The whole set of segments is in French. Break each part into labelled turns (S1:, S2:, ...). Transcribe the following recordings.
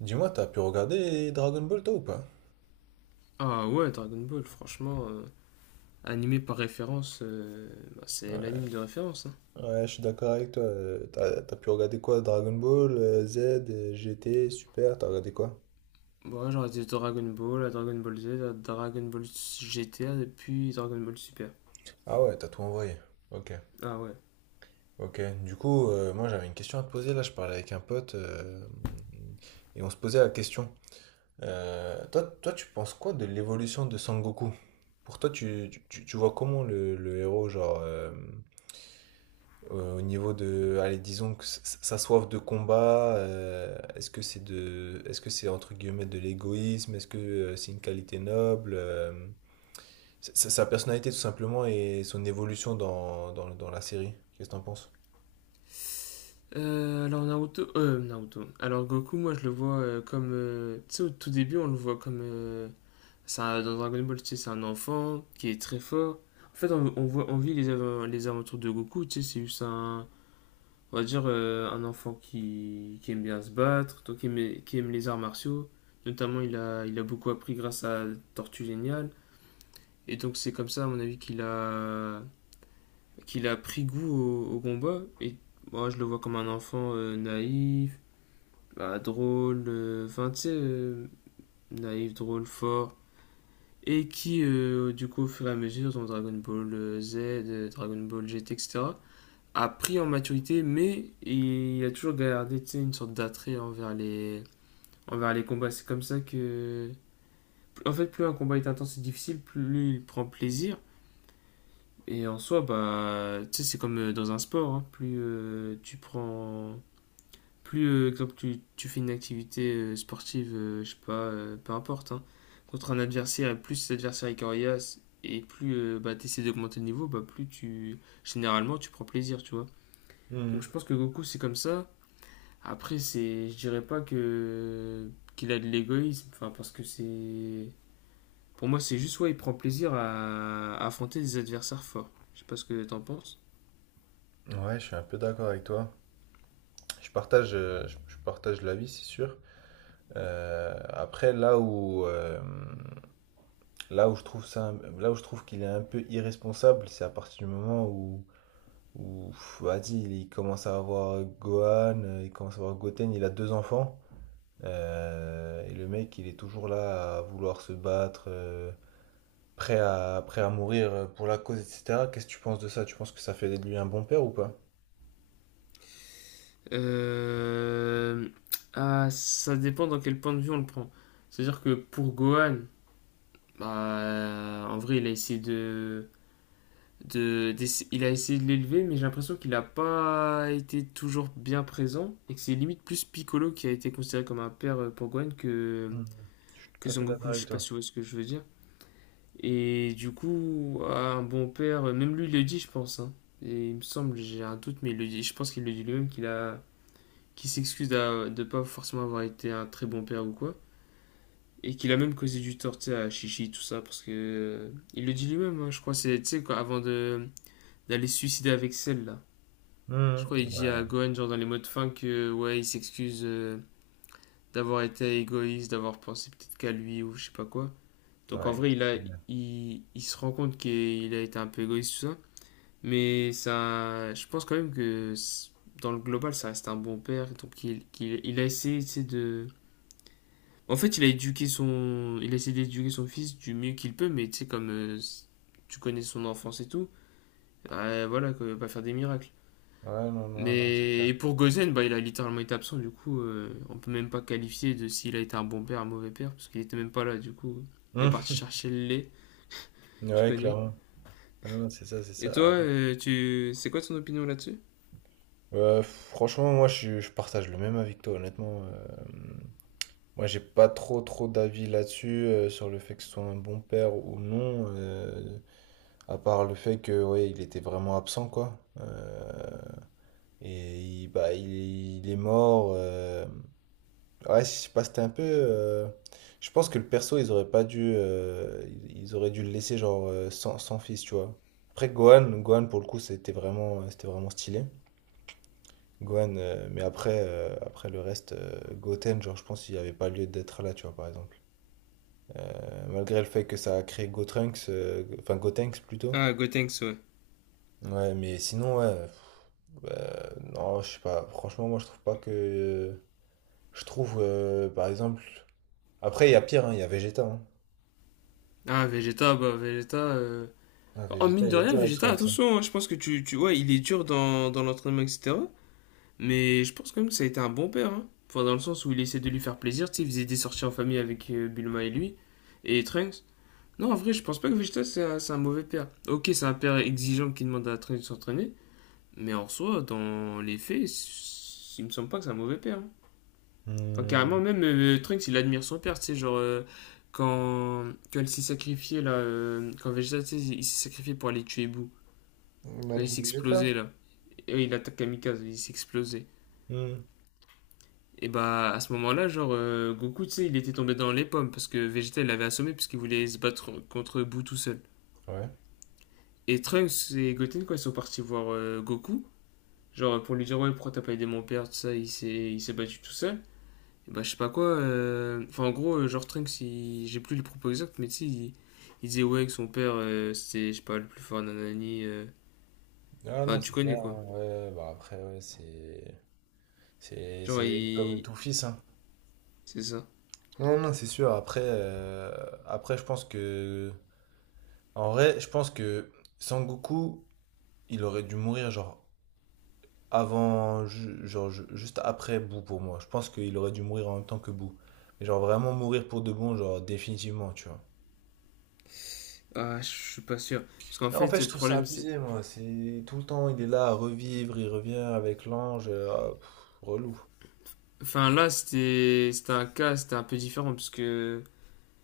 S1: Dis-moi, t'as pu regarder Dragon Ball toi ou pas?
S2: Ah ouais, Dragon Ball, franchement, animé par référence, c'est
S1: Ouais.
S2: l'anime de référence. Hein.
S1: Ouais, je suis d'accord avec toi. T'as, t'as pu regarder quoi? Dragon Ball, Z, GT, Super, t'as regardé quoi?
S2: Ouais, j'aurais dit Dragon Ball, à Dragon Ball Z, à Dragon Ball GTA, et puis Dragon Ball Super.
S1: Ah ouais, t'as tout envoyé. Ok.
S2: Ah ouais.
S1: Ok. Du coup, moi j'avais une question à te poser là, je parlais avec un pote et on se posait la question. Tu penses quoi de l'évolution de Sangoku? Pour toi, tu vois comment le héros, genre. Au niveau de, allez, disons que sa soif de combat, est-ce que est-ce que c'est entre guillemets de l'égoïsme? Est-ce que c'est une qualité noble? Sa, sa personnalité tout simplement et son évolution dans la série. Qu'est-ce que t'en penses?
S2: Alors Naruto, Naruto. Alors Goku, moi je le vois comme, tu sais, au tout début, on le voit comme dans Dragon Ball, tu sais, c'est un enfant qui est très fort. En fait, on voit, on vit les aventures de Goku, tu sais, on va dire un enfant qui aime bien se battre, toi qui aime les arts martiaux. Notamment, il a beaucoup appris grâce à Tortue Géniale. Et donc, c'est comme ça, à mon avis, qu'il a pris goût au combat. Et moi, je le vois comme un enfant naïf, drôle, naïf, drôle, fort. Et qui, du coup, au fur et à mesure, dans Dragon Ball Z, Dragon Ball GT, etc., a pris en maturité, mais il a toujours gardé une sorte d'attrait envers les combats. C'est comme ça que. En fait, plus un combat est intense et difficile, plus il prend plaisir. Et en soi, bah, tu sais, c'est comme dans un sport, hein. Plus tu prends. Plus, exemple, tu fais une activité sportive, je sais pas, peu importe, hein, contre un adversaire, et plus cet adversaire est coriace, et plus tu essaies d'augmenter le niveau, bah, plus tu. Généralement, tu prends plaisir, tu vois. Donc je
S1: Mhm.
S2: pense que Goku, c'est comme ça. Après, je dirais pas que qu'il a de l'égoïsme, enfin parce que c'est, pour moi, c'est juste ouais, il prend plaisir à affronter des adversaires forts. Je sais pas ce que t'en penses.
S1: Ouais, je suis un peu d'accord avec toi. Je partage, je partage l'avis, c'est sûr. Euh, après, là où, euh, là où je trouve qu'il est un peu irresponsable, c'est à partir du moment où Ouf, vas-y, il commence à avoir Gohan, il commence à avoir Goten, il a deux enfants. Et le mec, il est toujours là à vouloir se battre, prêt à, prêt à mourir pour la cause, etc. Qu'est-ce que tu penses de ça? Tu penses que ça fait de lui un bon père ou pas?
S2: Euh, ça dépend dans quel point de vue on le prend. C'est-à-dire que pour Gohan, bah, en vrai, il a essayé de l'élever, mais j'ai l'impression qu'il n'a pas été toujours bien présent et que c'est limite plus Piccolo qui a été considéré comme un père pour Gohan
S1: Mhm. Je suis
S2: que
S1: tout à
S2: Son
S1: fait d'accord
S2: Goku, je
S1: avec
S2: sais pas
S1: toi.
S2: si vous voyez ce que je veux dire. Et du coup, ah, un bon père, même lui il le dit, je pense, hein. Et il me semble, j'ai un doute, mais il le dit. Je pense qu'il le dit lui-même qu'il s'excuse de ne pas forcément avoir été un très bon père ou quoi, et qu'il a même causé du tort, tu sais, à Chichi tout ça, parce que il le dit lui-même, hein, je crois, c'est, tu sais, quoi, avant de d'aller se suicider avec celle là. Je
S1: Mhm.
S2: crois il dit à
S1: Ouais,
S2: Gohan genre dans les mots de fin que ouais, il s'excuse d'avoir été égoïste, d'avoir pensé peut-être qu'à lui ou je sais pas quoi. Donc en
S1: ouais,
S2: vrai,
S1: exceptionnel.
S2: il se rend compte qu'il a été un peu égoïste, tout ça. Mais ça, je pense quand même que dans le global, ça reste un bon père. Donc il a essayé, tu sais, de… En fait, il a essayé d'éduquer son fils du mieux qu'il peut, mais tu sais, comme tu connais son enfance et tout, voilà, qu'il ne va pas faire des miracles.
S1: Ouais, non, non, non, c'est
S2: Mais
S1: clair.
S2: et pour Gozen, bah, il a littéralement été absent, du coup, on peut même pas qualifier de s'il a été un bon père, un mauvais père, parce qu'il était même pas là, du coup. Il est parti
S1: Mhm.
S2: chercher le lait, tu
S1: Ouais,
S2: connais.
S1: clairement. Non, non, c'est ça, c'est
S2: Et
S1: ça. Ah
S2: toi,
S1: bon.
S2: tu… c'est quoi ton opinion là-dessus?
S1: Franchement, moi, je partage le même avis que toi, honnêtement. Moi, j'ai pas trop trop d'avis là-dessus, sur le fait que ce soit un bon père ou non, à part le fait que ouais, il était vraiment absent quoi. Et il, bah, il, il est mort. Ouais, je sais pas, c'était un peu. Je pense que le perso, ils auraient pas dû, ils auraient dû le laisser genre sans, sans fils, tu vois. Après Gohan, Gohan pour le coup, c'était vraiment stylé. Gohan, mais après, après le reste, Goten, genre je pense qu'il n'y avait pas lieu d'être là, tu vois, par exemple. Malgré le fait que ça a créé Gotrunks, enfin Gotenks plutôt.
S2: Ah, Gotenks, ouais.
S1: Ouais, mais sinon, ouais, pff, bah, non, je sais pas. Franchement, moi, je trouve pas que. Je trouve, par exemple. Après, il y a pire, hein, il y a Vegeta. Hein.
S2: Ah, Vegeta…
S1: Ah,
S2: Oh,
S1: Vegeta,
S2: mine de
S1: il est
S2: rien,
S1: dur avec
S2: Vegeta,
S1: Trunks. Hein.
S2: attention, hein, je pense que tu… Ouais, il est dur dans, dans l'entraînement, etc. Mais je pense quand même que ça a été un bon père, hein. Enfin, dans le sens où il essaie de lui faire plaisir, tu sais, il faisait des sorties en famille avec Bulma et lui, et Trunks. Non, en vrai, je pense pas que c'est un mauvais père. Ok, c'est un père exigeant qui demande à Trunks de s'entraîner, mais en soi, dans les faits, il me semble pas que c'est un mauvais père, hein. Enfin, carrément,
S1: Hmm.
S2: même Trunks, il admire son père, tu sais, genre, quand il s'est sacrifié, là, quand Vegeta, tu sais, il s'est sacrifié pour aller tuer Boo, quand il
S1: Imagine
S2: s'est explosé,
S1: Vegeta.
S2: là, et il attaque Kamikaze, il s'est explosé.
S1: Hmm.
S2: Et bah, à ce moment-là, genre, Goku, tu sais, il était tombé dans les pommes, parce que Vegeta, il l'avait assommé, puisqu'il voulait se battre contre Boo tout seul.
S1: Ouais.
S2: Et Trunks et Goten, quand ils sont partis voir Goku, genre, pour lui dire, ouais, pourquoi t'as pas aidé mon père, tout ça, il s'est battu tout seul. Bah, je sais pas quoi. Enfin, en gros, genre j'ai plus les propos exacts, mais tu sais, il… il disait ouais que son père, c'était, je sais pas, le plus fort nanani.
S1: Ah non,
S2: Enfin, tu
S1: c'est
S2: connais
S1: clair.
S2: quoi.
S1: Hein. Ouais, bah après, ouais, c'est.
S2: Genre,
S1: C'est comme
S2: il.
S1: tout fils, hein.
S2: C'est ça.
S1: Non, non, c'est sûr. Je pense que. En vrai, je pense que Sangoku. Il aurait dû mourir genre avant, juste après Boo pour moi. Je pense qu'il aurait dû mourir en même temps que Boo. Mais genre vraiment mourir pour de bon, genre définitivement, tu vois.
S2: Ah, je suis pas sûr. Parce qu'en
S1: En fait,
S2: fait,
S1: je
S2: le
S1: trouve ça
S2: problème, c'est.
S1: abusé, moi. C'est tout le temps, il est là à revivre, il revient avec l'ange. Ah, pff, relou.
S2: Enfin, là, c'était un cas, c'était un peu différent, parce que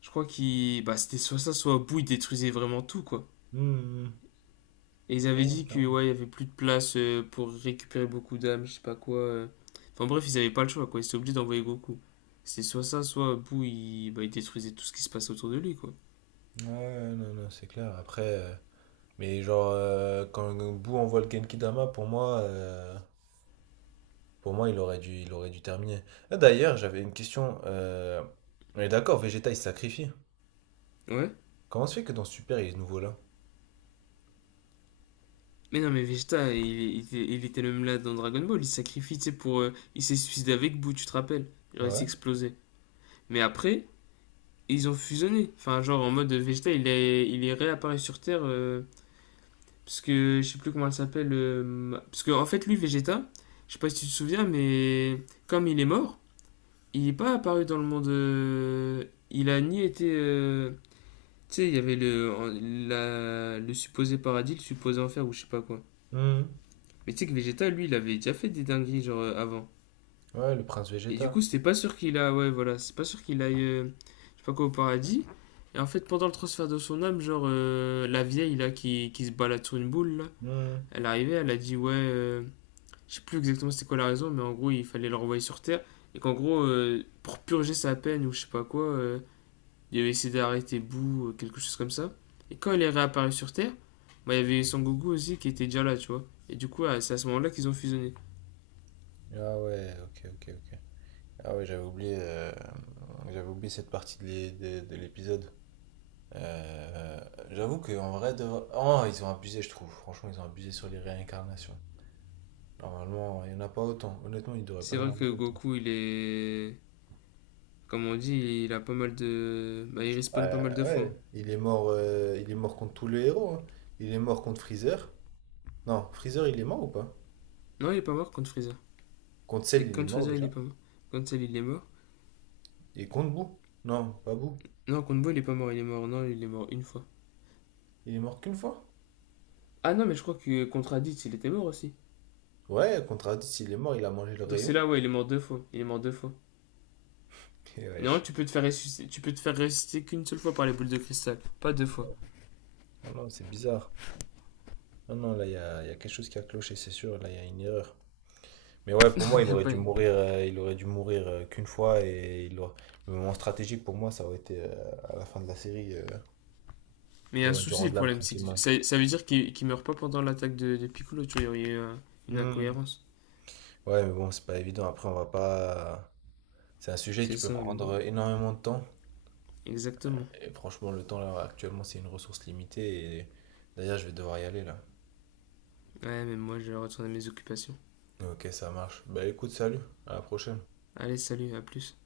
S2: je crois qu'il. Bah, c'était soit ça, soit au bout, il détruisait vraiment tout, quoi.
S1: Hmm.
S2: Et ils avaient
S1: Ouais,
S2: dit que
S1: carrément.
S2: ouais, il y avait plus de place pour récupérer beaucoup d'âmes, je sais pas quoi. Enfin bref, ils avaient pas le choix quoi, ils étaient obligés d'envoyer Goku. C'est soit ça, soit Boo il, bah, il détruisait tout ce qui se passait autour de lui quoi.
S1: Ouais, non, non, c'est clair. Mais genre, quand Boo envoie le Genkidama, pour moi, il aurait dû terminer. Ah, d'ailleurs, j'avais une question. On est d'accord, Vegeta, il se sacrifie.
S2: Ouais.
S1: Comment se fait que dans Super, il est nouveau là?
S2: Mais non mais il était le même là dans Dragon Ball, il se sacrifie, tu sais, pour il s'est suicidé avec Boo, tu te rappelles?
S1: Ah
S2: Genre il s'est
S1: ouais.
S2: explosé. Mais après, ils ont fusionné. Enfin genre en mode Vegeta, il est réapparu sur Terre. Parce que je sais plus comment elle s'appelle. Parce que en fait, lui, Vegeta, je sais pas si tu te souviens, mais comme il est mort, il n'est pas apparu dans le monde. Il a ni été. Tu sais, il y avait le supposé paradis, le supposé enfer ou je sais pas quoi.
S1: Mhm.
S2: Mais tu sais que Vegeta, lui, il avait déjà fait des dingueries genre avant.
S1: Ouais, le prince
S2: Et du
S1: Vegeta.
S2: coup, c'était pas sûr qu'il a. Ouais, voilà, c'est pas sûr qu'il aille. Je sais pas quoi au paradis. Et en fait, pendant le transfert de son âme, genre la vieille là qui se balade sur une boule là.
S1: Mhm.
S2: Elle arrivait, elle a dit ouais, je sais plus exactement c'était quoi la raison, mais en gros, il fallait le renvoyer sur Terre. Et qu'en gros, pour purger sa peine ou je sais pas quoi, il avait essayé d'arrêter Boo, quelque chose comme ça. Et quand il est réapparu sur Terre, bah, il y avait Son Goku aussi qui était déjà là, tu vois. Et du coup, ah, c'est à ce moment-là qu'ils ont fusionné.
S1: Ah ouais, ok, ok, ok. Ah ouais, j'avais oublié cette partie de de l'épisode. Euh, j'avoue qu'en vrai, de... oh, ils ont abusé, je trouve. Franchement, ils ont abusé sur les réincarnations. Normalement, il n'y en a pas autant. Honnêtement, il devrait pas
S2: C'est
S1: y en
S2: vrai que
S1: avoir autant.
S2: Goku, il est. Comme on dit, il a pas mal de. Bah, il
S1: Ouais,
S2: respawn pas mal de fois.
S1: ouais. Il est mort contre tous les héros. Hein. Il est mort contre Freezer. Non, Freezer, il est mort ou pas?
S2: Non, il est pas mort contre Freezer.
S1: Contre
S2: Et
S1: Cell, il est
S2: contre
S1: mort
S2: Freezer, il est
S1: déjà.
S2: pas mort. Contre celle, il est mort.
S1: Et contre Boo. Non, pas Boo.
S2: Non, contre Boo, il est pas mort, il est mort. Non, il est mort une fois.
S1: Il est mort qu'une fois?
S2: Ah non, mais je crois que contre Raditz, il était mort aussi.
S1: Ouais, contre Raditz, il est mort, il a mangé le
S2: Donc c'est
S1: rayon.
S2: là, ouais, il est mort deux fois. Il est mort deux fois.
S1: Et
S2: Non,
S1: wesh.
S2: tu peux te faire ressusciter, tu peux te faire ressusciter qu'une seule fois par les boules de cristal. Pas deux fois.
S1: Non, non, c'est bizarre. Non, non, là, il y a quelque chose qui a cloché, c'est sûr. Là, il y a une erreur. Mais ouais, pour moi, il aurait dû mourir, il aurait dû mourir qu'une fois. Et il aurait- le moment stratégique, pour moi, ça aurait été à la fin de la série.
S2: Mais il y
S1: Il
S2: a un
S1: aurait dû
S2: souci, le
S1: rendre l'âme
S2: problème, c'est que
S1: tranquillement.
S2: ça veut dire qu'il meurt pas pendant l'attaque de Piccolo, tu vois, il y aurait eu une
S1: Hmm.
S2: incohérence.
S1: Ouais, mais bon, c'est pas évident. Après, on va pas. C'est un sujet
S2: C'est
S1: qui peut
S2: ça,
S1: prendre énormément de temps.
S2: exactement.
S1: Et franchement, le temps, là, actuellement, c'est une ressource limitée. Et d'ailleurs, je vais devoir y aller, là.
S2: Ouais, mais moi, je vais retourner à mes occupations.
S1: Ok, ça marche. Bah écoute, salut, à la prochaine.
S2: Allez, salut, à plus.